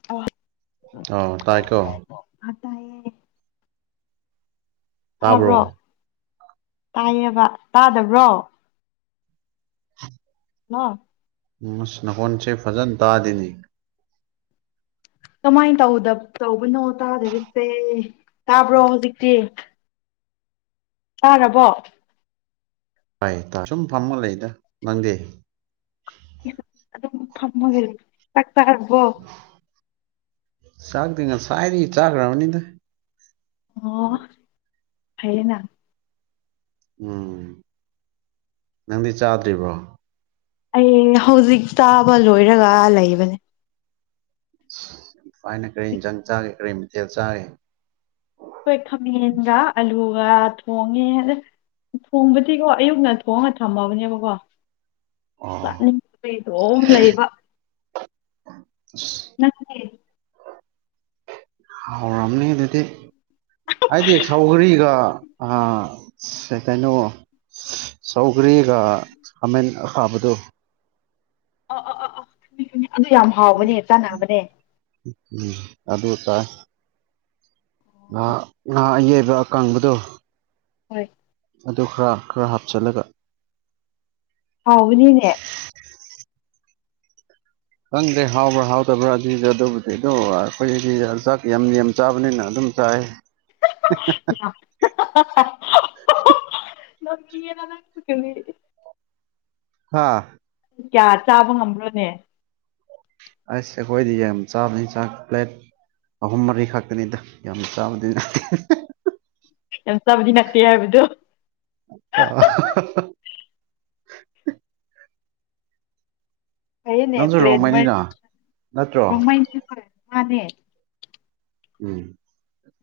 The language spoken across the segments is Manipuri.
[unintelligible] ꯑꯣ ꯇꯥꯏꯀꯣ ꯑꯥ ꯇꯥꯢꯌꯦ ꯇꯥꯕ꯭ꯔꯣ ꯇꯥꯏꯌꯦꯕ ꯇꯥꯗꯕ꯭ꯔꯣ ꯍꯜꯂꯣ ꯃꯨꯁ ꯅꯈꯣꯟꯁꯦ ꯐꯖꯅ ꯇꯥꯗꯦꯅꯦ ꯀꯃꯥꯏ ꯇꯧꯗ ꯇꯧꯕꯅꯣ ꯇꯥꯗꯕꯁꯦ ꯇꯥꯕ꯭ꯔꯣ ꯍꯧꯖꯤꯛꯇꯤ ꯇꯥꯔꯕꯣ ꯇꯢꯌꯦ ꯇꯥ ꯁꯨꯝ ꯐꯝꯃ ꯂꯩꯗ ꯅꯪꯗꯤ ꯑꯗꯨꯝ ꯆꯥꯛ ꯆꯥꯔꯕꯣ ꯆꯥꯥꯛꯗꯤ ꯉꯁꯥꯢꯗꯒꯤ ꯆꯥꯒ꯭ꯔꯕꯅꯤꯗ ꯑꯣ ꯐꯩꯌꯦꯅ ꯎꯝ ꯅꯪꯗꯤ ꯆꯥꯗ꯭ꯔꯤꯕ꯭ꯔꯣ ꯑꯩ ꯍꯧꯖꯤꯛ ꯆꯥꯕ ꯂꯣꯏꯔꯒ ꯂꯩꯕꯅꯦ ꯐꯥꯢꯅ ꯀꯔꯤ ꯍꯤꯟꯖꯥꯡ ꯆꯥꯒꯦ ꯀꯔꯤ ꯃꯊꯦꯜ ꯆꯥꯒꯦ ꯈꯣꯏ ꯈꯥꯃꯦꯟꯒ ꯑꯂꯨꯒ ꯊꯣꯡꯉꯦꯗ ꯊꯣꯡꯕꯗꯤꯀꯣ ꯑꯌꯨꯛꯅ ꯊꯣꯡꯉꯒ ꯊꯝꯃꯕꯅꯦꯕꯀꯣ ꯑꯣ ꯆꯥꯅꯤꯡꯗꯕꯒꯤ ꯑꯗꯣꯝ ꯂꯩꯕ ꯑꯁ ꯅꯪꯗꯤ ꯍꯥꯎꯔꯝꯅꯤ ꯑꯗꯨꯗꯤ ꯍꯑꯩꯗꯤ ꯁꯧꯒꯔꯤꯒ ꯑꯥ ꯀꯩꯅꯣ ꯆꯧꯒ꯭ꯔꯤꯒ ꯈꯥꯃꯦꯟ ꯑꯈꯥꯕꯗꯣ ꯑ ꯑ ꯑ ꯑꯗꯨ ꯌꯥꯝ ꯍꯥꯎꯕꯅꯦ ꯆꯥꯟꯅꯕꯅꯦ ꯎꯝ ꯑꯗꯨ ꯇꯥꯏ ꯉꯥ ꯉꯥ ꯑꯌꯥꯢꯕ ꯑꯀꯪꯕꯗꯣ ꯍꯣꯏ ꯑꯗꯨ ꯈꯔ ꯈꯔ ꯍꯥꯞꯆꯜꯂꯒ ꯍꯥꯎꯕꯅꯤꯅꯦ ꯈꯪꯗ꯭ꯔꯦ ꯍꯥꯎꯕ꯭ꯔꯥ ꯍꯥꯎꯇꯕ꯭ꯔꯥꯗꯤ ꯑꯗꯨꯕꯨꯗꯤ ꯑꯗꯨ ꯑꯩꯈꯣꯏꯗꯗꯤ ꯆꯥꯛ ꯌꯥꯝ ꯌꯥꯝ ꯆꯥꯕꯅꯤꯅ ꯑꯗꯨꯝ ꯆꯥꯢꯌꯦ ꯅꯣꯛꯅꯤꯡꯉꯦꯗ ꯅꯪꯁꯨ [unintelligible] ꯍꯥꯥ ꯀꯌꯥ ꯆꯥꯕ ꯉꯝꯕ꯭ꯔꯣꯅꯦ ꯑꯁ ꯑꯈꯣꯏꯗꯤ ꯌꯥꯝ ꯆꯥꯕꯅ ꯆꯥꯛ ꯄ꯭ꯂꯦꯠ ꯑꯍꯨꯝ ꯃꯔꯤ ꯈꯥꯛꯇꯅꯤꯗ ꯌꯥꯝ ꯆꯥꯕꯗꯤ ꯅꯠꯇꯦ ꯌꯥꯝ ꯆꯥꯕꯗꯤ ꯅꯠꯇꯦ ꯍꯥꯏꯕꯗꯨ [unintelligible] ꯐꯩꯌꯦꯅꯦ ꯅꯪꯁꯨ ꯄ꯭ꯂꯦꯠ ꯃꯔꯤ ꯔꯣꯡꯃꯩꯅꯤꯅ ꯅꯠꯇ꯭ꯔꯣ [unintelligible] ꯎꯝ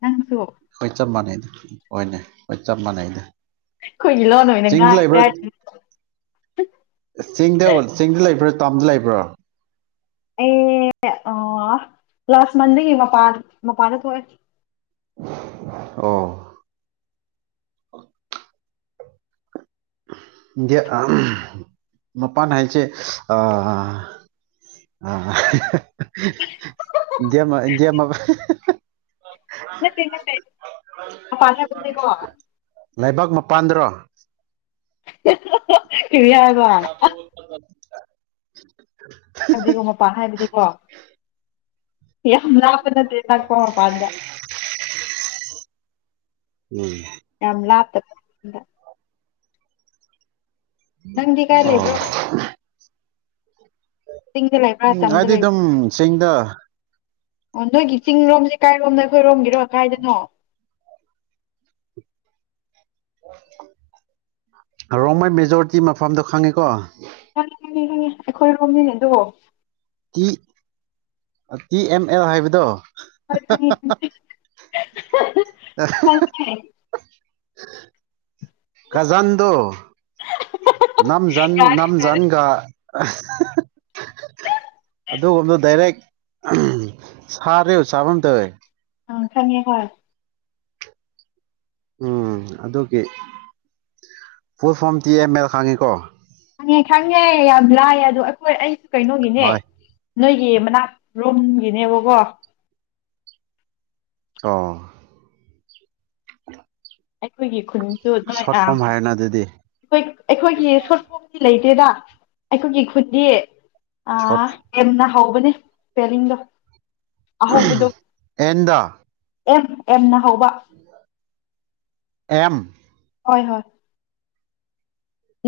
ꯅꯪꯁꯨ ꯍꯣꯏ ꯆꯞ ꯃꯥꯟꯅꯩꯗ ꯍꯣꯏꯅꯦ ꯍꯣꯏ ꯆꯞ ꯃꯥꯟꯅꯩꯗ ꯑꯩꯈꯣꯏꯒꯤ ꯂꯣꯟ ꯑꯣꯏꯅ ꯆꯤꯡꯗ ꯉꯥꯡꯕ ꯂꯩꯕ꯭ꯔꯥ ꯍꯥꯏꯔꯗꯤ ꯆꯤꯡꯗ ꯆꯤꯡꯗ ꯂꯩꯕ꯭ꯔꯣ ꯇꯥꯝꯗ ꯂꯩꯕ꯭ꯔꯣ ꯑꯦ ꯂꯥꯁ ꯃꯟꯗꯒꯤ ꯃꯄꯥꯥꯟ ꯃꯄꯥꯟꯗ ꯊꯣꯛꯑꯦ ꯑꯣ ꯗꯤ ꯃꯄꯥꯟ ꯍꯥꯏꯁꯦ ꯑꯥ ꯃ ꯃ [inaudible] ꯅ ꯊꯦꯡꯅ ꯇ [inaudible] ꯂꯩꯕꯥꯛ ꯃꯄꯥꯟꯗ꯭ꯔꯣ ꯀꯔꯤ ꯍꯥꯢꯕ ꯎ [inaudible] ꯍꯥꯏꯕꯗꯤ ꯃꯄꯥꯟ ꯍꯥꯏꯕꯗꯤꯀꯣ ꯌꯥꯝ ꯂꯥꯞꯄ ꯅꯠꯇꯦ ꯂꯥꯛꯄ ꯃꯄꯥꯟꯗ ꯎꯝ [inaudible] ꯌꯥꯝ ꯂꯥꯞꯇꯦ ꯅꯪꯗꯤ ꯀꯥꯏ ꯑꯣ ꯂꯩꯕ꯭ꯔꯣ ꯆꯤꯡꯗ ꯂꯩꯕ꯭ꯔꯥ ꯎꯝ ꯇꯝꯗ ꯑꯩꯗꯤ ꯑꯗꯨꯝ ꯂꯩꯕ꯭ꯔꯥ ꯆꯤꯡꯗ ꯑꯣ ꯅꯣꯏꯒꯤ ꯆꯤꯡꯔꯣꯝꯁꯦ ꯀꯥꯏꯔꯣꯝꯅꯣ ꯑꯩꯈꯣꯏꯔꯣꯝꯒꯤꯔꯣ ꯀꯥꯏꯗꯅꯣ ꯔꯣꯡꯃꯩ ꯃꯦꯖꯣꯔꯤꯇꯤ ꯃꯐꯝꯗꯣ ꯈꯪꯉꯤꯀꯣ ꯑꯩꯈꯣꯏ ꯔꯣꯝꯒꯤꯅꯦ ꯑꯗꯨ ꯇꯤ ꯇꯤ ꯑꯦꯝ ꯑꯦꯜ ꯍꯥꯏꯕꯗꯣ ꯈꯪꯉꯦ ꯑ [inaudible] ꯈꯪꯉꯦ ꯖꯟꯗꯨꯣ ꯅꯝꯖꯟ ꯌꯥꯔꯦ ꯌꯥꯔꯦ ꯅꯝꯖꯟꯒ [inaudible] ꯑꯗꯨꯒꯕꯗ ꯗꯥꯏꯔꯦꯛ ꯁꯥꯔꯦ ꯆꯥꯐꯝ ꯇꯧꯋꯦ ꯈꯪꯌꯦ ꯍꯣꯢ ꯎꯝ ꯑꯗꯨꯒꯤ ꯐꯨꯠ ꯐꯣꯝ ꯇꯤ ꯑꯦꯝꯃꯦꯜ ꯈꯥꯡꯉꯤꯀꯣ ꯈꯪꯉꯦ ꯈꯪꯉꯦ ꯌꯥꯝ ꯂꯥꯏ ꯑꯗꯣ ꯑꯩꯈꯣꯏ ꯑꯩꯁꯨ ꯀꯩꯅꯣꯒꯤꯅꯦ ꯍꯣꯏ ꯅꯣꯏꯒꯤ ꯃꯅꯥꯛꯔꯣꯝꯒꯤꯅꯦꯕꯀꯣ ꯑꯣ ꯑꯩꯈꯣꯏꯒꯤ ꯈꯨꯟꯁꯨ ꯑꯗꯨꯥꯏ ꯁꯣꯔꯠ ꯑ ꯐꯣꯝ ꯍꯥꯏꯔꯦꯅ ꯑꯗꯨꯗꯤ ꯑꯩꯈꯣꯏꯒꯤ ꯁꯣꯔꯠꯐꯣꯝꯗꯤ ꯂꯩꯇꯦꯗ ꯑꯩꯈꯣꯏꯒꯤ ꯈꯨꯟꯗꯤ ꯑ ꯁꯣꯔꯠ ꯌꯥꯝꯅ ꯍꯧꯕꯅꯦ ꯄꯄꯦꯂꯤꯡꯗꯣ ꯑꯍꯧꯕꯗꯣ ꯑꯦꯟꯗ ꯑꯦꯝ ꯑꯦꯝꯅ ꯍꯧꯕ ꯑꯦꯝ ꯍꯣꯏ ꯍꯣꯏ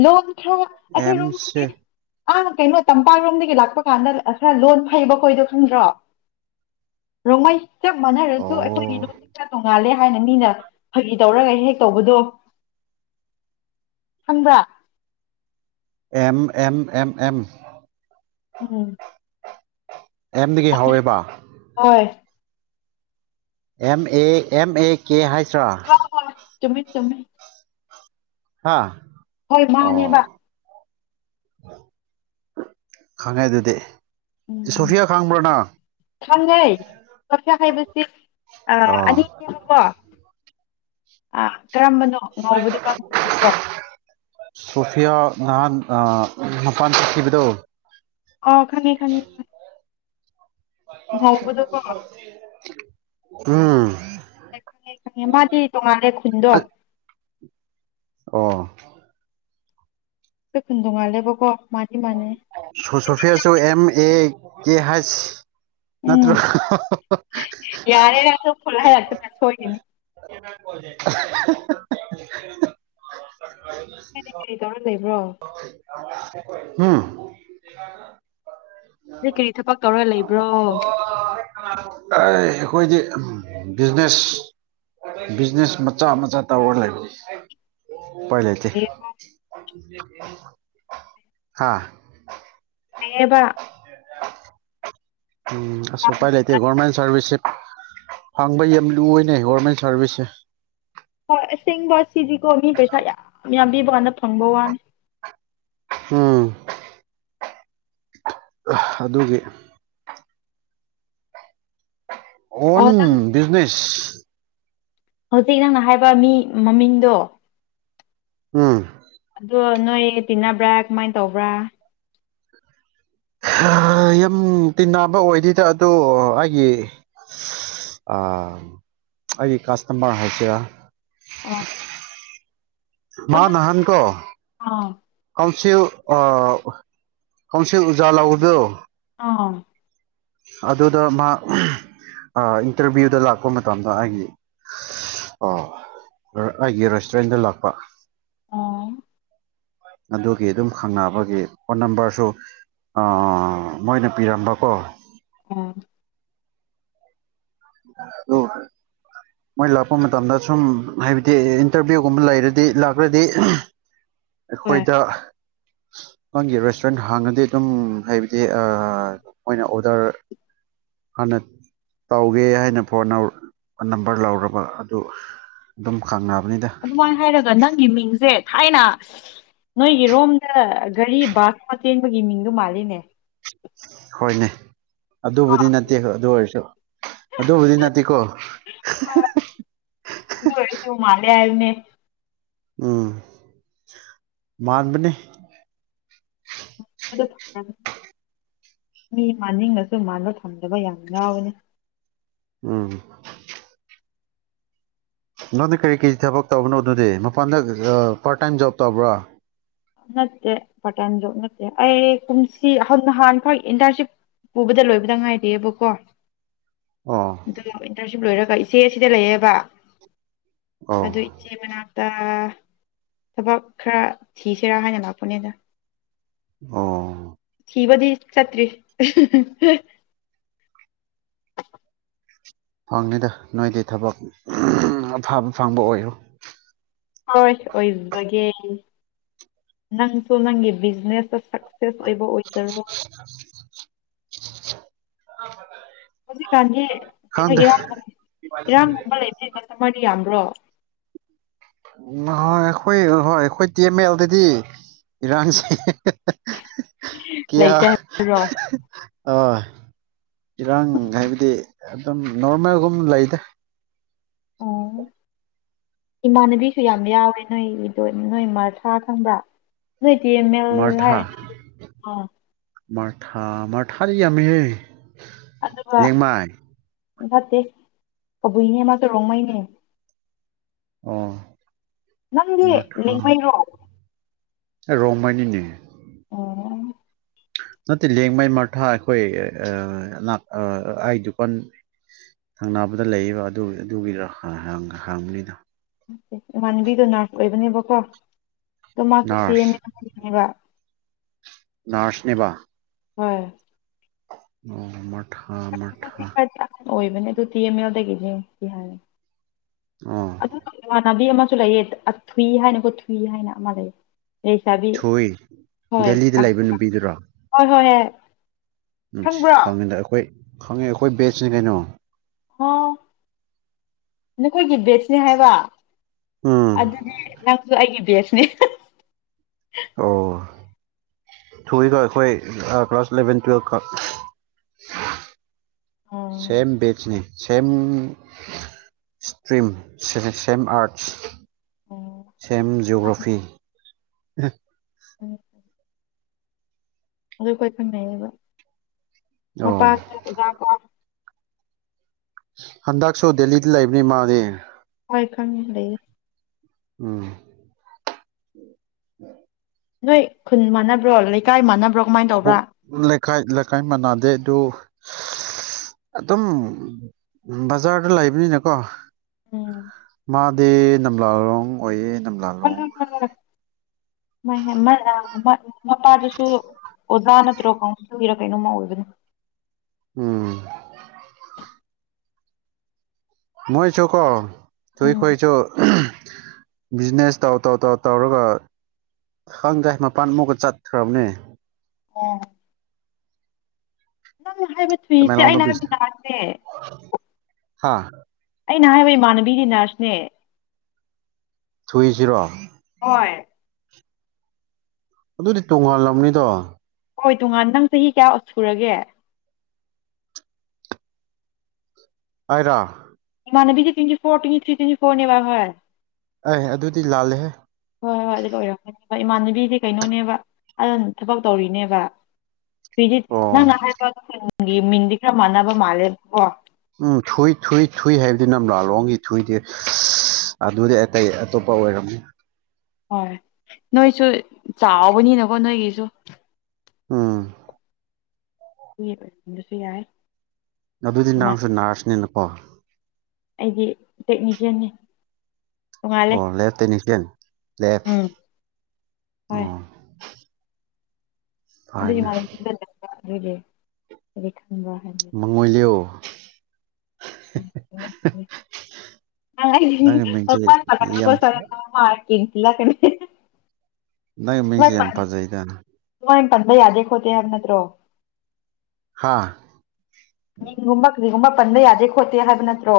ꯂꯣꯟ ꯊ꯭ꯔꯣ ꯑꯩꯈꯣꯏ ꯔꯣꯝꯒꯤ ꯑꯦꯝꯁꯦ [inaudible] ꯑꯅ ꯀꯩꯅꯣ ꯇꯝꯄꯥꯛꯔꯣꯝꯗꯒꯤ ꯂꯥꯛꯄ ꯀꯥꯟꯗ ꯈꯔ ꯂꯣꯟ ꯐꯩꯕ ꯈꯣꯏꯗꯣ ꯈꯪꯗ꯭ꯔꯣ ꯔꯣꯡꯃꯩ ꯆꯞ ꯃꯥꯟꯅꯔꯁꯨ ꯑꯣ ꯑꯩꯈꯣꯏꯝꯒꯤ ꯂꯣꯟꯁꯦ ꯀꯌꯥ ꯇꯣꯡꯉꯥꯜꯂꯦ ꯍꯥꯏꯅ ꯃꯤꯅ ꯐꯥꯒꯤ ꯇꯧꯔꯒ ꯍꯦꯛ ꯇꯧꯕꯗꯣ ꯈꯪꯕ꯭ꯔꯥ ꯑꯦꯝ ꯑꯦꯝ ꯑꯦꯝ ꯑꯦꯝ ꯎꯝ ꯑꯦꯝꯗꯒꯤ ꯍꯧꯎꯋꯦꯕ ꯍꯣꯏ ꯑꯦꯝ ꯑꯦ ꯑꯦꯝ ꯑꯦ ꯀꯦ ꯍꯩꯁ ꯔꫭ ꯆꯨꯝꯃꯦ ꯆꯨꯝꯃꯦ ꯍꯥꯥ ꯍꯣꯏ ꯃꯥꯅꯦꯕ ꯈꯥꯡꯉꯦ ꯑꯗꯨꯗꯤ ꯁꯣꯐꯤꯌꯥ ꯈꯥꯡꯕ꯭ꯔꯥꯅ ꯈꯪꯉꯩ ꯀ ꯍꯥꯏꯕꯁꯤ ꯑꯅꯤ ꯑꯣ ꯑ ꯀꯔꯝꯕꯅꯣ ꯍ ꯉꯧꯕꯗꯨꯔꯣ ꯍꯧꯕꯗꯨꯔꯣ [inaudible] ꯁꯣꯐꯤꯌꯥ ꯅꯍꯥꯟ ꯃꯄꯥꯟ ꯆꯠꯈꯤꯕꯗꯣ ꯑꯣ ꯈꯅꯤ ꯈꯅꯤ ꯎꯝ ꯍ ꯈꯪꯉꯦ ꯈꯪꯉꯦ ꯃꯥꯗꯤ ꯇꯣꯡꯉꯥꯜꯂꯦ ꯈꯨꯟꯗꯣ ꯑꯣ ꯑꯩꯈꫭꯏ ꯈꯨꯟ ꯗꯣꯡꯉꯥꯜꯂꯦꯕꯀꯣ ꯁꯐꯌꯥꯁꯨ ꯑꯦꯝ ꯑꯦ ꯀꯦ ꯍꯥꯏꯁ ꯅꯠꯇ꯭ꯔꯣ ꯌꯥꯔꯦꯔ ꯑꯗꯨ ꯐꯣꯂ ꯍꯥꯏꯔꯛꯇꯅ ꯁꯣꯏꯈꯤꯅꯤ [inaudible] ꯀꯔꯤ ꯀꯔꯤ ꯇꯧꯔꯒ ꯂꯩꯕ꯭ꯔꯣ ꯎꯝ ꯗꯒ ꯑꯩ ꯀꯔꯤ ꯊꯕꯛ ꯇꯧꯔ ꯂꯩꯕ꯭ꯔꯣ ꯑꯩ ꯑꯩꯈꯣꯏꯗꯤ ꯕꯤꯖꯤꯅꯦꯁ ꯕꯤꯖꯤꯅꯦꯁ ꯃꯖꯥ ꯃꯖꯥ ꯇ ꯑꯣꯔ ꯂꯩ ꯄꯥꯏꯂꯗꯤ [inaudible] [inaudible] ꯍꯥꯥ ꯑꯦꯕ [inaudible] ꯎꯝ ꯑꯩꯁꯨ ꯌꯥꯝ ꯎꯄꯥꯏ ꯂꯩꯇꯦ ꯒꯣꯔꯃꯦꯟ ꯁꯥꯔꯚꯤꯁꯁꯦ ꯐꯪꯕꯩ ꯌꯥꯝ ꯂꯨꯏꯅꯦ ꯒꯣꯔꯃꯦꯟ ꯁꯥꯔꯚꯤꯁꯁꯦ ꯍꯣꯏ ꯑꯁꯦꯡꯕ ꯁꯤꯁꯤꯀꯣ ꯃꯤ ꯄꯩꯁꯥ ꯌꯥꯝ ꯌꯥꯝꯕꯤꯕ ꯀꯥꯟꯗ ꯐꯪꯕ ꯋꯥꯅꯤ ꯎꯝ ꯑꯗꯨꯒꯤ ꯑꯣꯟ ꯑꯣ ꯅꯪ ꯕꯤꯖꯤꯅꯦꯁ ꯍꯧꯖꯤꯛ ꯅꯪꯅ ꯍꯥꯏꯕ ꯃꯤ ꯃꯃꯤꯡꯗꯣ ꯎꯝ ꯑꯗꯣ ꯅꯣꯏ ꯇꯤꯟꯅꯕ꯭ꯔꯥ ꯀꯃꯥꯏꯅ ꯇꯧꯕ꯭ꯔꯥ ꯌꯥꯝ ꯇꯤꯟꯅꯕ ꯑꯣꯏꯗꯗ ꯑꯗ ꯑꯩꯒꯤ ꯑ ꯑꯩꯒꯤ ꯀꯥꯁꯇꯃꯔ ꯍꯥꯏꯁꯤꯔꯥ ꯑꯥ ꯃꯥ ꯅꯍꯥꯟ ꯀꯣ ꯑꯥ ꯀꯥꯎꯁꯤ ꯀꯝꯁꯤ ꯎꯖꯥ ꯂꯥꯎꯕꯗꯣ ꯑꯥ ꯑꯗꯨꯗ ꯃꯥ ꯏꯟꯇꯔꯚꯤꯌꯨꯗ ꯂꯥꯛꯄ ꯃꯇꯝꯗ ꯑꯩꯒꯤ ꯑꯣ ꯑꯩꯒꯤ ꯔꯦꯁꯇꯨꯔꯦꯟꯗ ꯂꯥꯛꯄ ꯑ ꯑꯗꯨꯒꯤ ꯑꯗꯨꯝ ꯈꯪꯅꯕꯒꯤ ꯐꯣꯟ ꯅꯝꯕꯔꯁꯨ ꯃꯣꯏꯅ ꯄꯤꯔꯝꯕꯀꯣ ꯎꯝ ꯍ ꯍ ꯃꯣꯏ ꯂꯥꯛꯄ ꯃꯇꯝꯗ ꯁꯨꯝ ꯍꯥꯏꯕꯗꯤ ꯏꯟꯇꯔꯚꯤꯌꯨꯒꯨꯝꯕ ꯂꯩꯔꯗꯤ ꯂꯥꯛꯈ꯭ꯔꯗꯤ ꯍꯣꯏ ꯑꯩꯈꯣꯏꯗ ꯅꯪꯒꯤ ꯔꯦꯁꯇꯨꯔꯦꯟ ꯍꯥꯡꯉꯗꯤ ꯑꯗꯨꯝ ꯍꯥꯏꯕꯗꯤ ꯃꯣꯏꯅ ꯑꯣꯗꯔ ꯍꯅ ꯇꯧꯦ ꯍꯥꯏꯅ ꯐꯣꯟ ꯅꯝꯕꯔ ꯂꯧꯔꯕ ꯑꯗꯨ ꯑꯗꯨꯝ ꯈꯪꯅꯕꯅꯤꯗ ꯑꯗꯨꯃꯥꯏꯅ ꯍꯥꯏꯔꯒ ꯅꯪꯒꯤ ꯃꯤꯡꯁꯦ ꯊꯥꯏꯅ ꯅꯣꯏꯒꯤꯔꯣꯝꯗ ꯒꯥꯔꯤ ꯕꯥꯁꯀꯣꯇꯦꯟꯕꯒꯤ ꯃꯤꯡꯗꯣ ꯃꯥꯜꯂꯤꯅꯦ ꯍꯣꯏꯅꯦ ꯀꯣ ꯑꯗꯨꯕꯨꯗꯤ ꯅꯠꯇꯦ ꯑꯗꯨ ꯑꯣꯏꯔꯁꯨ ꯑꯗꯨꯕꯨꯗꯤ ꯅꯠꯇꯦꯀꯣ ꯎꯨ ꯃꯥꯂꯦ ꯍꯥꯏꯅꯦ ꯎꯝ ꯃꯥꯕꯅꯦ ꯑꯗꯨ ꯃꯤ ꯃꯅꯤꯡꯅꯁꯨ ꯃꯥꯟꯕ ꯐꯝꯗꯕ ꯌꯥꯝ ꯌꯥꯎꯋꯦꯅꯤ ꯎꯝ ꯅꯪꯅ ꯀꯔꯤ ꯀꯔꯤ ꯊꯕꯛ ꯇꯧꯕꯅꯣ ꯑꯗꯨꯗꯤ ꯃꯄꯥꯟꯗ ꯄꯥꯔꯠ ꯇꯥꯏꯝ ꯖꯣꯕ ꯇꯧꯕ꯭ꯔꯥ ꯅꯠꯇꯦ ꯄꯇꯥꯟꯗ ꯅꯠꯇꯦ ꯑꯩ ꯀꯨꯝꯁꯤꯍ ꯅꯍꯥꯟ ꯐꯥꯎ ꯏꯟꯇꯔꯟꯁꯤꯞ ꯄꯨꯕꯗ ꯂꯣꯏꯕꯗ ꯉꯥꯏꯔꯤꯕꯀꯣ ꯑꯣ ꯑꯣ ꯏꯟꯇꯔꯟꯁꯤꯞ ꯂꯣꯏꯔꯒ ꯏꯆꯦ ꯑꯁꯤꯗ ꯂꯩꯌꯦꯕ ꯑꯣ ꯑꯗꯨ ꯏꯆꯦ ꯃꯅꯥꯛꯇ ꯊꯕꯛ ꯈꯔ ꯊꯤꯁꯤꯔꯥ ꯍꯥꯏꯅ ꯂꯥꯛꯄꯅꯦꯗ ꯑꯣ ꯊꯤꯕꯗꯤ ꯆꯠꯇ꯭ꯔꯤ ꯐꯪꯅꯤꯗ ꯅꯣꯏꯗꯤ ꯊꯕꯛ ꯑꯐꯕ ꯐꯪꯕ ꯑꯣꯏꯔꯣ ꯄ ꯑꯣꯏꯁ ꯒꯦ ꯅꯪꯁꯨ ꯅꯪꯒꯤ ꯕꯤꯖꯤꯅꯦꯁꯇ ꯁꯛꯁꯦꯁ ꯑꯣꯏꯕ ꯑꯣꯏꯖꯔꯣ ꯍꯧꯖꯤꯛꯀꯥꯟꯗꯤ ꯀꯩꯅꯣ ꯈꯪꯗꯦ ꯏꯔꯥꯡꯒ ꯏꯔꯥꯡꯒꯨꯝꯕ ꯂꯩꯇꯦ ꯀꯁꯇꯃꯔꯗꯤ ꯌꯥꯝꯕ꯭ꯔꯣ ꯎ ꯍꯣꯏ ꯑꯩꯈꯣꯏ ꯍꯣꯏ ꯑꯩꯈꯣꯏ ꯇꯤ ꯑꯦꯝ ꯑꯦꯜꯗꯗꯤ ꯏꯔꯟꯁ [inaudible] ꯀꯤꯌꯥ ꯂꯩꯇꯦ ꯍꯥꯏꯕ꯭ꯔꯣ ꯑ ꯏꯔꯥꯡ ꯍꯥꯏꯕꯗꯤ ꯑꯗꯨꯝ ꯅꯣꯔꯃꯦꯜꯒꯨꯝ ꯂꯩꯗ ꯑ ꯑꯣ [inaudible] ꯏꯃꯥꯟꯅꯕꯤꯁꯨ ꯌꯥꯝ ꯌꯥꯎꯋꯦ ꯅꯣꯏꯗ ꯅꯣꯏ ꯃꯔꯁꯥ ꯈꯪꯕ꯭ꯔꯥ ꯁꯇ ꯃ ꯍꯥꯏ ꯑ [inaudible] ꯃꯊꯥ ꯃ ꯊꯥꯔꯤꯌꯥꯃꯤꯃꯦ ꯑꯗꯨꯒ ꯏꯝ ꯐꯥꯠꯇꯦ ꯀꯕꯨꯏꯅꯦ ꯃꯥ ꯆꯣꯔꯣꯡꯉꯩꯅꯦ ꯑꯣ ꯅꯪꯗꯤ ꯂꯦꯡꯉꯣꯏꯔ꯭ꯔꯣ ꯔꯣꯃꯥꯏꯅꯤꯅꯦ ꯑꯣ ꯅꯠꯇꯦ ꯂꯦꯡꯃꯩ ꯃꯔꯊꯥ ꯑꯩꯈꯣꯏ ꯑꯩ ꯗꯨꯀꯥꯟ ꯁꯪꯅꯥꯅꯕꯗ ꯂꯩꯌꯦꯕ ꯑꯗꯨ ꯑꯗꯨꯒꯤꯗꯣ ꯍꯥꯡꯕꯅꯤꯗꯣ ꯏꯃꯥꯟꯅꯕꯤꯗꯣ ꯅꯔꯁ ꯑꯣꯏꯕꯅꯦꯕꯀꯣ ꯑꯗꯣ ꯃꯥꯁꯨ ꯇꯤ ꯅꯔꯁ ꯑꯦꯝꯅꯦꯕ ꯅꯔꯁꯅꯦꯕ ꯍꯣꯏ ꯑꯣ ꯃꯔꯊꯥ ꯃꯔꯊꯥ ꯑꯣꯏꯕꯅꯦ ꯑꯗꯨ ꯇꯤ ꯑꯦꯝ ꯑꯦꯜꯗꯒꯤꯅꯦ ꯀ ꯍꯥꯏꯅꯤ ꯑꯣ ꯏꯃꯥꯟꯅꯕꯤ ꯑꯃꯁꯨ ꯂꯩꯑ ꯊꯨꯏ ꯍꯥꯏꯅꯀꯣ ꯊꯨꯏ ꯍꯥꯏꯅ ꯑꯃ ꯂꯩꯌꯦ ꯑꯩ ꯆꯥꯕꯤ ꯊꯨꯏ ꯍꯣꯏ ꯗꯦꯜꯂꯤꯗ ꯂꯩꯕ ꯅꯨꯄꯤꯗꯨꯔꯣ ꯍꯣꯏ ꯍꯣꯏ ꯌꯥ ꯎꯝ ꯁꯤ ꯈꯪꯉꯤꯗ ꯑꯩꯈꯣꯏ ꯈꯪꯉꯤ ꯑꯩꯈꯣꯏ ꯕꯦꯁꯅꯦ ꯀꯩꯅꯣ ꯍ ꯅꯈꯣꯏꯒꯤ ꯕꯦꯠꯁꯅꯦ ꯍꯥꯏꯕ ꯎꯝ ꯑꯗꯨꯗꯤ ꯅꯪꯁꯨ ꯑꯩꯒꯤ ꯕꯦꯁꯅꯤ ꯑꯣ ꯊꯣꯛꯀꯣ ꯑꯩꯈꯣꯏ ꯀ꯭ꯂꯥꯁ ꯏꯂꯚꯦꯟ ꯇꯨꯌꯦꯜꯕ ꯈꯛ ꯑꯣ ꯁꯦꯝ ꯕꯤꯆꯅꯤ ꯁꯦꯝꯝ ꯏꯁꯇ꯭ꯔꯤꯝ ꯁꯦꯝꯃ ꯑꯔꯠꯁ ꯑꯗꯨ ꯁꯦꯝꯝ ꯌꯑꯣꯒ꯭ꯔꯥꯐꯤ ꯎꯝ [inaudible] ꯑꯗꯨ ꯑꯩꯣꯏ ꯈꯪꯅꯩꯌꯦꯕ ꯑꯣ ꯃꯄꯥ ꯑꯣꯖꯥ ꯀꯣ [inaudible] ꯍꯟꯗꯛꯁꯨ ꯗꯦꯜꯂꯤꯗ ꯂꯩꯕꯅꯤ ꯃꯥꯗꯤ ꯍꯣꯏ ꯈꯪꯉꯦ ꯂꯩꯌꯦ ꯎꯝ ꯅꯣꯏ ꯈꯨꯟ ꯃꯥꯟꯅꯕ꯭ꯔꯣ ꯂꯩꯀꯥꯏ ꯃꯥꯟꯅꯕ꯭ꯔꯣ ꯀꯃꯥꯏꯅ ꯑꯍꯨꯝ ꯇꯧꯕ꯭ꯔꯥ ꯂꯩꯀꯥꯏ ꯂꯩꯀꯥꯏ ꯃꯟꯅꯥꯗꯦ ꯑꯗꯨ [unintelligible] ꯑꯗꯨꯝ ꯕꯖꯥꯔꯗ ꯂꯩꯕꯅꯤꯅꯀꯣ ꯎꯝ ꯃꯥꯗꯤ ꯅꯝꯂꯥꯂꯣꯡ ꯑꯣꯏꯌꯦ ꯅꯝꯂꯥ ꯃꯄꯥꯗꯨꯁꯨ ꯑꯣꯖꯥ ꯅꯠꯇ꯭ꯔꯣ ꯀꯥꯎꯟꯔ ꯀꯩꯅꯣꯃ ꯑꯣꯏꯕꯅꯣ ꯎꯝ ꯃꯣꯏꯁꯨ ꯀꯣ ꯇꯨꯏ ꯎꯝ ꯈꯣꯏꯁꯨ ꯕꯤꯖꯤꯅꯦꯁ ꯇꯥꯎ ꯇꯥꯎ ꯇꯥꯎ ꯇꯧꯔꯒ ꯈꯪꯈꯥꯏ ꯃꯄꯥꯟꯃꯨꯛꯀ ꯆꯠꯈ꯭ꯔꯕꯅꯦ ꯑꯣ ꯅꯪꯅ ꯍꯥꯏꯕ ꯊꯨꯏꯁꯦ ꯇꯃꯦꯡꯂꯣꯡꯗ ꯑꯩꯅ ꯕꯤꯖꯤꯅꯦꯁ ꯍꯥꯏꯕꯤꯗꯥꯥꯛꯁꯦ ꯍꯥ ꯑꯩꯅ ꯍꯥꯏꯕ ꯏꯃꯥꯟꯅꯕꯤꯗꯤ ꯅꯔꯁꯅꯦ ꯊꯨꯣꯏꯏꯁꯤꯔꯣ ꯍꯣꯏ ꯑꯗꯨꯗꯤ ꯇꯣꯉꯥꯜꯂꯝꯅꯤꯗꯣ ꯍꯣꯏ ꯇꯣꯉꯥꯟ ꯅꯪ ꯆꯍꯤ ꯀꯌꯥ ꯁꯨꯔꯒꯦ ꯑꯥꯏꯔ ꯃꯅꯕꯤ ꯇ ꯐꯣꯔ ꯇ꯭ꯋꯤ ꯊ꯭ ꯇ꯭ꯋ ꯐꯣꯔꯅꯦꯕ ꯍꯥꯏ ꯑꯩ ꯑꯗꯨꯗꯤ ꯂꯥꯜꯂꯦꯍꯦ ꯍꯣꯏ ꯍꯣꯏ ꯑꯗꯨ ꯂꯣꯏꯔꯝꯀꯅꯦꯕ ꯏꯃꯥꯟꯅꯕꯤꯗꯤ ꯀꯩꯅꯣꯅꯦꯕ ꯑꯗꯨ ꯊꯕꯛ ꯇꯧꯔꯤꯅꯦꯕ ꯐ꯭ꯗꯤ ꯑꯣ ꯅꯪꯅ ꯍꯥꯏꯕ ꯈꯒꯤ ꯃꯤꯟꯗꯤ ꯈꯔ ꯃꯥꯟꯅꯕ ꯃꯥꯜꯂꯦꯕ ꯀꯣ ꯎꯝ ꯊꯨꯏ ꯊꯨꯏ ꯊꯨꯏ ꯍꯥꯏꯕꯗꯤ ꯅꯝ ꯂꯥꯂꯣꯡꯒꯤ ꯊꯨꯏꯗꯦ ꯑꯗꯨꯗꯤ ꯑꯇꯩ ꯑꯇꯣꯞꯄ ꯑꯣꯏꯔꯝꯅꯤ ꯍꯣꯏ ꯅꯣꯏꯁꯨ ꯆꯥꯎꯥꯛꯕꯅꯤꯅꯀꯣ ꯅꯣꯏꯒꯤꯁꯨ ꯎꯝ ꯑꯗꯨꯁꯨ ꯌꯥꯏ ꯑꯗꯨꯗꯤ ꯏꯃꯥ ꯅꯪꯁꯨ ꯅꯅꯥꯔꯁꯅꯦꯅꯀꯣ ꯑꯩꯗꯤ ꯇꯦꯛꯅꯤꯁꯤꯌꯥꯟꯅꯤ ꯇꯣꯡꯉꯥꯜꯂꯦ ꯑꯣ ꯂꯦꯐ ꯇꯦꯛꯅꯤꯁꯤꯌꯥꯟ ꯂꯦꯐ ꯎꯝ ꯍꯣꯏ ꯑꯣ ꯑꯗꯨꯒꯤ ꯐꯥꯏꯅꯦ ꯃꯥꯜꯂ ꯑꯗꯨꯒꯤ ꯍꯥꯏꯗꯤ ꯈꯪꯕ ꯍꯥꯏꯅ ꯃꯣꯏꯂꯤ ꯎꯝ ꯎ ꯅꯪꯒꯤ ꯄ ꯃꯤꯡꯁꯦ ꯃꯂ ꯌꯥꯝ ꯀꯁ ꯃꯥ ꯏꯇ ꯂ ꯀ ꯅꯪ ꯃꯤꯡꯁꯦ ꯌꯥꯝ ꯐꯖꯩꯗꯅ ꯥꯏ ꯄꯟꯗ ꯌꯥꯗꯦ ꯈꯣꯠꯇꯦ ꯍꯥꯏꯕ ꯅꯠꯇ꯭ꯔꯣ ꯍꯥꯥ ꯃꯤꯒꯨꯝꯕ ꯀꯔꯤꯒꯨꯝꯕ ꯄꯟꯕ ꯌꯥꯗꯦ ꯈꯣꯠꯇꯦ ꯍꯥꯏꯕ ꯅꯠꯇ꯭ꯔꯣ